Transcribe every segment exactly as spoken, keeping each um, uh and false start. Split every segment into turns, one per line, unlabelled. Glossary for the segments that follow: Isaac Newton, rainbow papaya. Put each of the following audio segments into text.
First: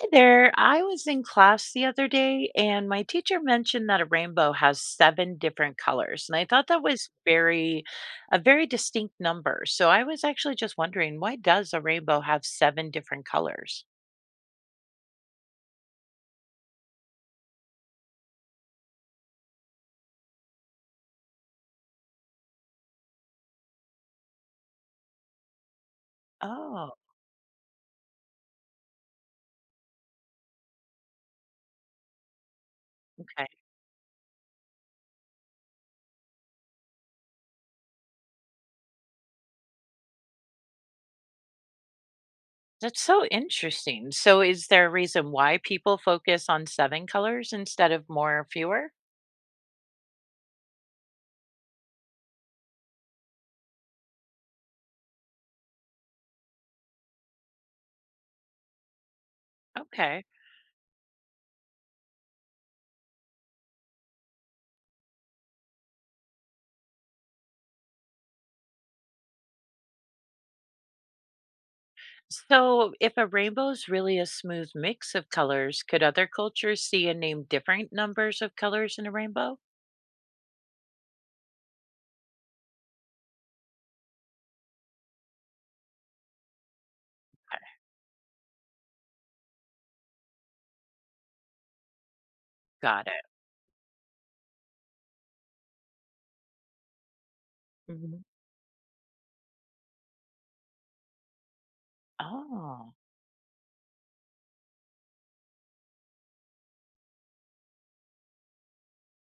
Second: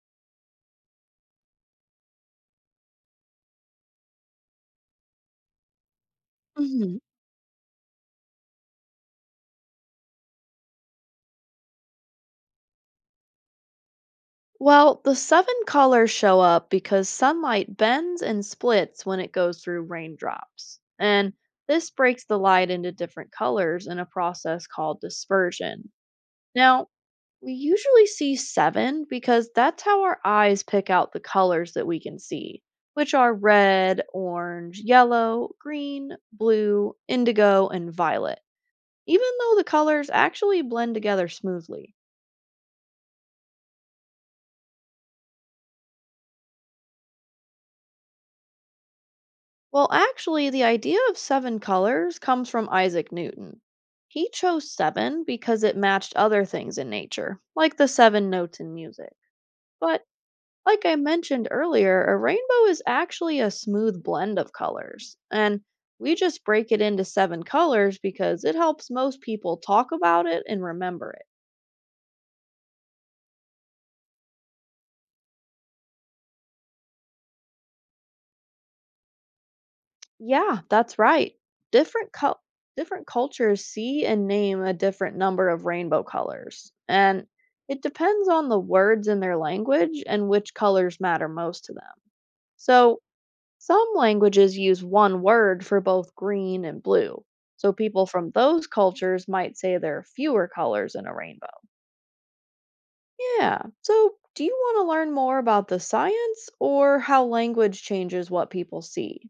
Hi there. I was in class the other day and my teacher mentioned that a rainbow has seven different colors. And I thought that
Mhm.
was very, a very distinct number. So I was actually just wondering, why does a rainbow have seven different colors?
Well, the seven colors show up because sunlight bends and splits when it goes through raindrops. And this breaks the light into different colors in a process called dispersion. Now,
Oh,
we usually see seven because that's how our eyes pick out the colors that we can see, which are
okay.
red, orange, yellow, green, blue, indigo, and violet, even though the colors actually blend together smoothly.
That's so interesting. So is there a reason why people focus on seven colors instead of more or fewer?
Well, actually, the idea of seven colors comes from Isaac Newton. He chose seven because it matched other things in nature, like the seven notes in music. But,
Okay.
like I mentioned earlier, a rainbow is actually a smooth blend of colors. And we just break it into seven colors because it helps most people talk about it and remember it.
So if a rainbow is really a smooth mix of colors, could other cultures see and name different numbers of colors in a rainbow?
Yeah, that's right. Different cul different cultures see and name a different number of rainbow colors, and it depends on the words in their language and which colors matter most to them. So,
Got it.
some languages use one word for both green and blue. So, people
Mhm.
from those cultures might say there are fewer colors in a rainbow.
Oh,
Yeah. So, do you want to learn more about the science or how language changes what people see?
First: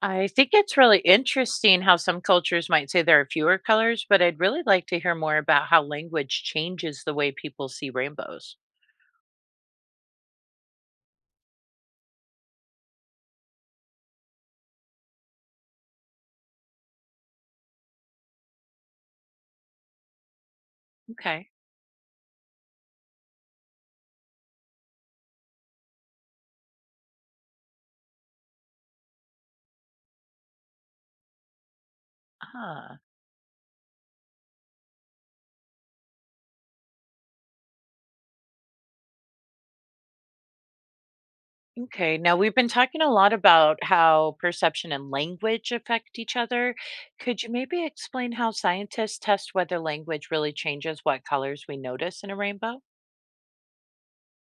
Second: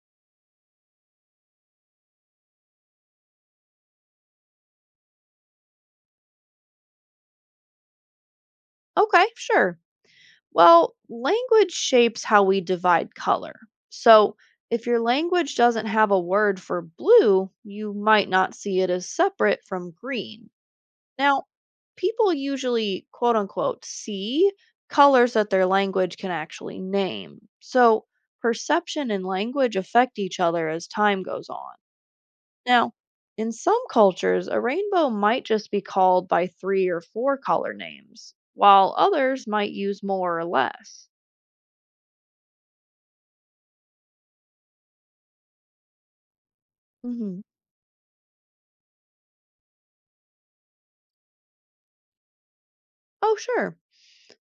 I think it's really interesting how some cultures might say there are fewer colors, but I'd really like to hear more about how language changes the way people see rainbows.
Okay, sure. Well, language shapes how we divide color. So, if your language doesn't have a word for blue, you might not see it as separate from green. Now,
Okay.
people usually, quote unquote, see colors that their language can actually name. So, perception and language affect each other as time goes on. Now,
Ah.
in some cultures, a rainbow might just be called by three or four color names, while others might use more or less.
Okay, now we've been talking a lot about how perception and language affect each other.
hmm
Could you maybe explain how scientists test whether language really changes what colors we notice in a rainbow?
Oh, sure.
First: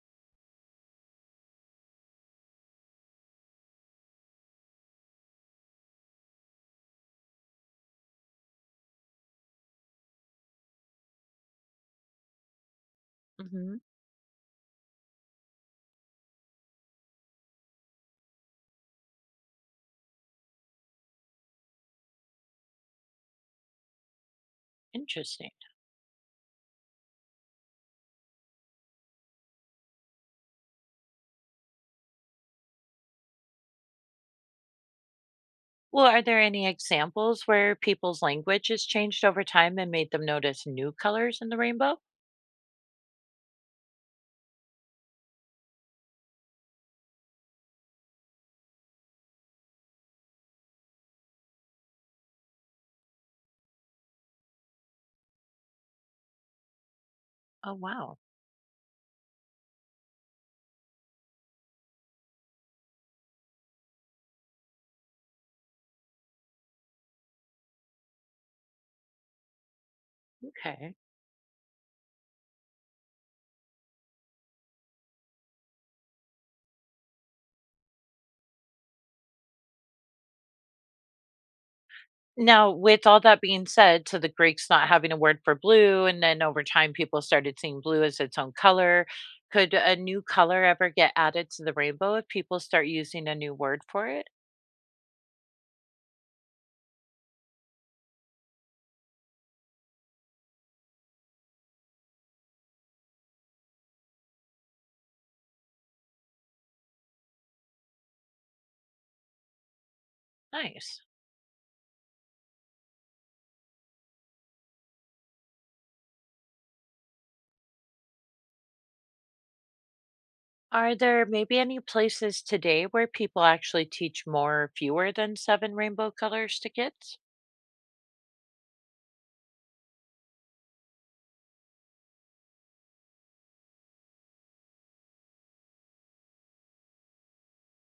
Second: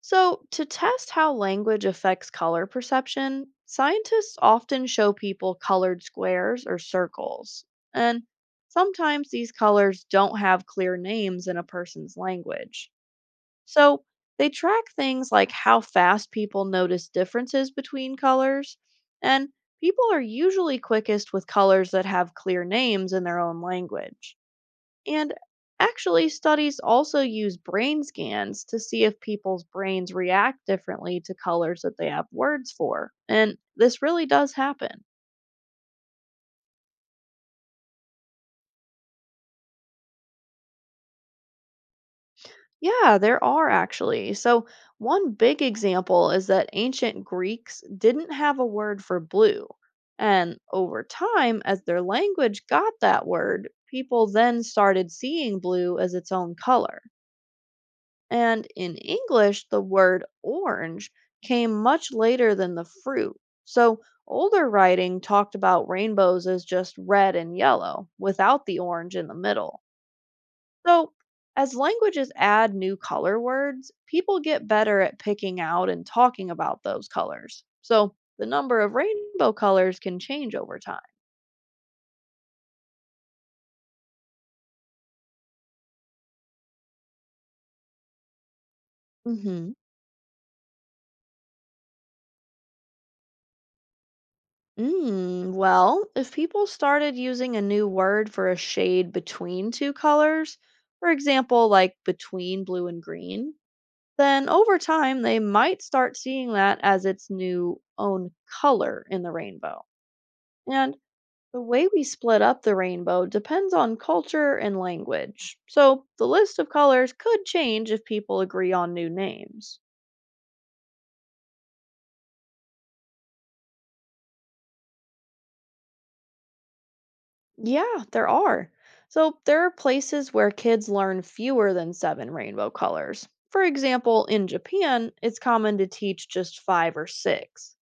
So, to test how language affects color perception, scientists often show people colored squares or circles. And sometimes these colors don't have clear names in a person's language.
Hmm.
So, they track things like how fast people notice differences between colors. And people are usually quickest with colors that have clear names in their own language. And
Interesting.
actually, studies also use brain scans to see if people's brains react differently to colors that they have words for. And this really does happen.
Well, are there any examples where people's language has changed over time and made them notice new colors in the rainbow?
Yeah, there are actually. So, one big example is that ancient Greeks didn't have a word for blue. And over time, as their language got that word, people then started seeing blue as its own color.
Oh, wow.
And in English, the word orange came much later than the fruit. So older writing talked about rainbows as just red and yellow, without the orange in the middle.
Okay.
So as languages add new color words, people get better at picking out and talking about those colors. So the number of rainbow colors can change over time.
Now, with all that being said, so the Greeks not having a word for blue, and then over time people started seeing blue as its own color, could
Mhm.
a new color ever get added to the rainbow if people start using a new word for it?
Mm, well, if people started using a new word for a shade between two colors, for example, like between blue and green, then over time they might start seeing that as its new own color in the rainbow. And
Nice.
the way we split up the rainbow depends on culture and language. So the list of colors could change if people agree on new names.
Are there maybe any places today where people actually teach more or fewer than seven rainbow colors to kids?
Yeah, there are. So there are places where kids learn fewer than seven rainbow colors. For example, in Japan, it's common to teach just five or six.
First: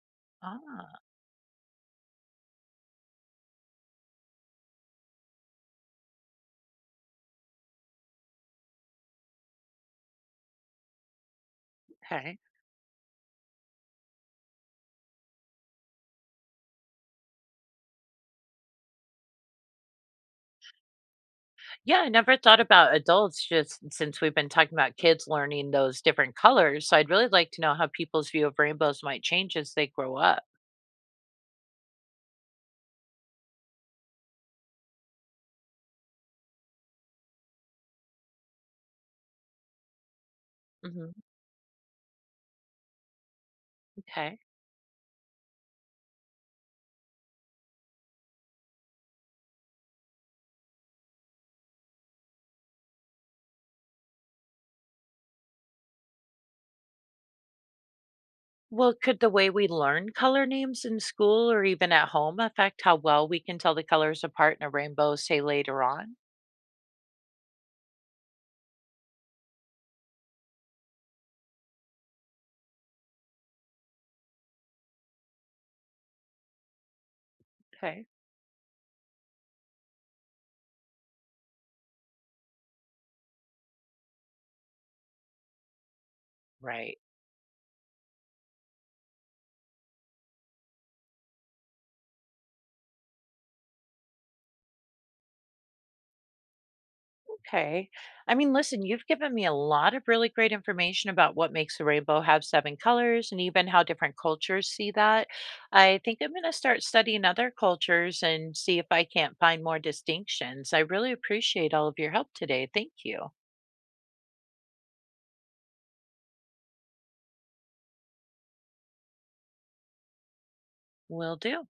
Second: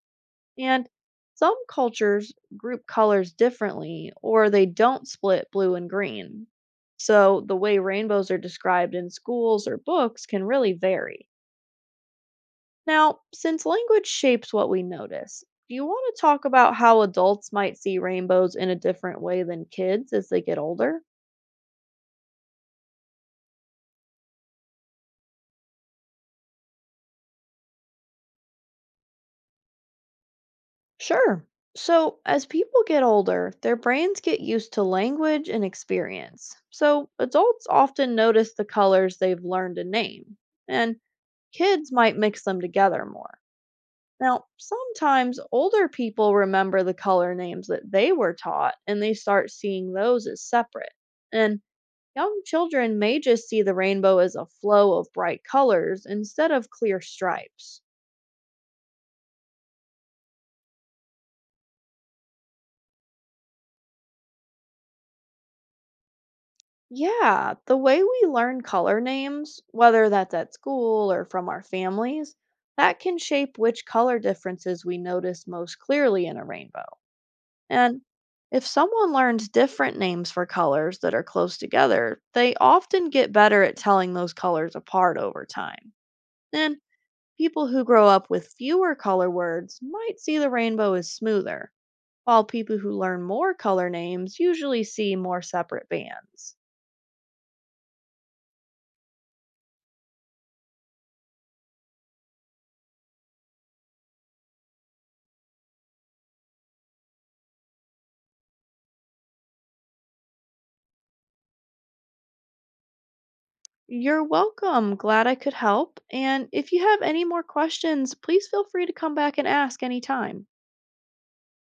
And
Ah,
some cultures group colors differently, or they don't split blue and green. So the way rainbows are described in schools or books can really vary.
okay.
Now, since language shapes what we notice, do you want to talk about how adults might see rainbows in a different way than kids as they get older?
Yeah, I never thought about adults just since we've been talking about kids learning those different colors. So I'd really like to know how people's view of rainbows might change as they grow up.
Sure. So, as people get older, their brains get used to language and experience. So, adults often notice the colors they've learned to name, and
Hmm.
kids might mix them together more.
Okay.
Now, sometimes older people remember the color names that they were taught and they start seeing those as separate. And young children may just see the rainbow as a flow of bright colors instead of clear stripes.
Well, could the way we learn color names in school or even at home affect how well we can tell the colors apart in a rainbow, say later on?
Yeah, the way we learn color names, whether that's at school or from our families, that can shape which color differences we notice most clearly in a rainbow. And
Okay.
if someone learns different names for colors that are close together, they often get better at telling those colors apart over time. And
Right.
people who grow up with fewer color words might see the rainbow as smoother, while people who learn more color names usually see more separate bands.
Okay. I mean, listen, you've given me a lot of really great information about what makes a rainbow have seven colors and even how different cultures see that. I think I'm going to start studying other cultures and see if I can't find more distinctions. I really appreciate all of your help today. Thank you.
You're welcome. Glad I could help. And if you have any more questions, please feel free to come back and ask anytime.
Will do.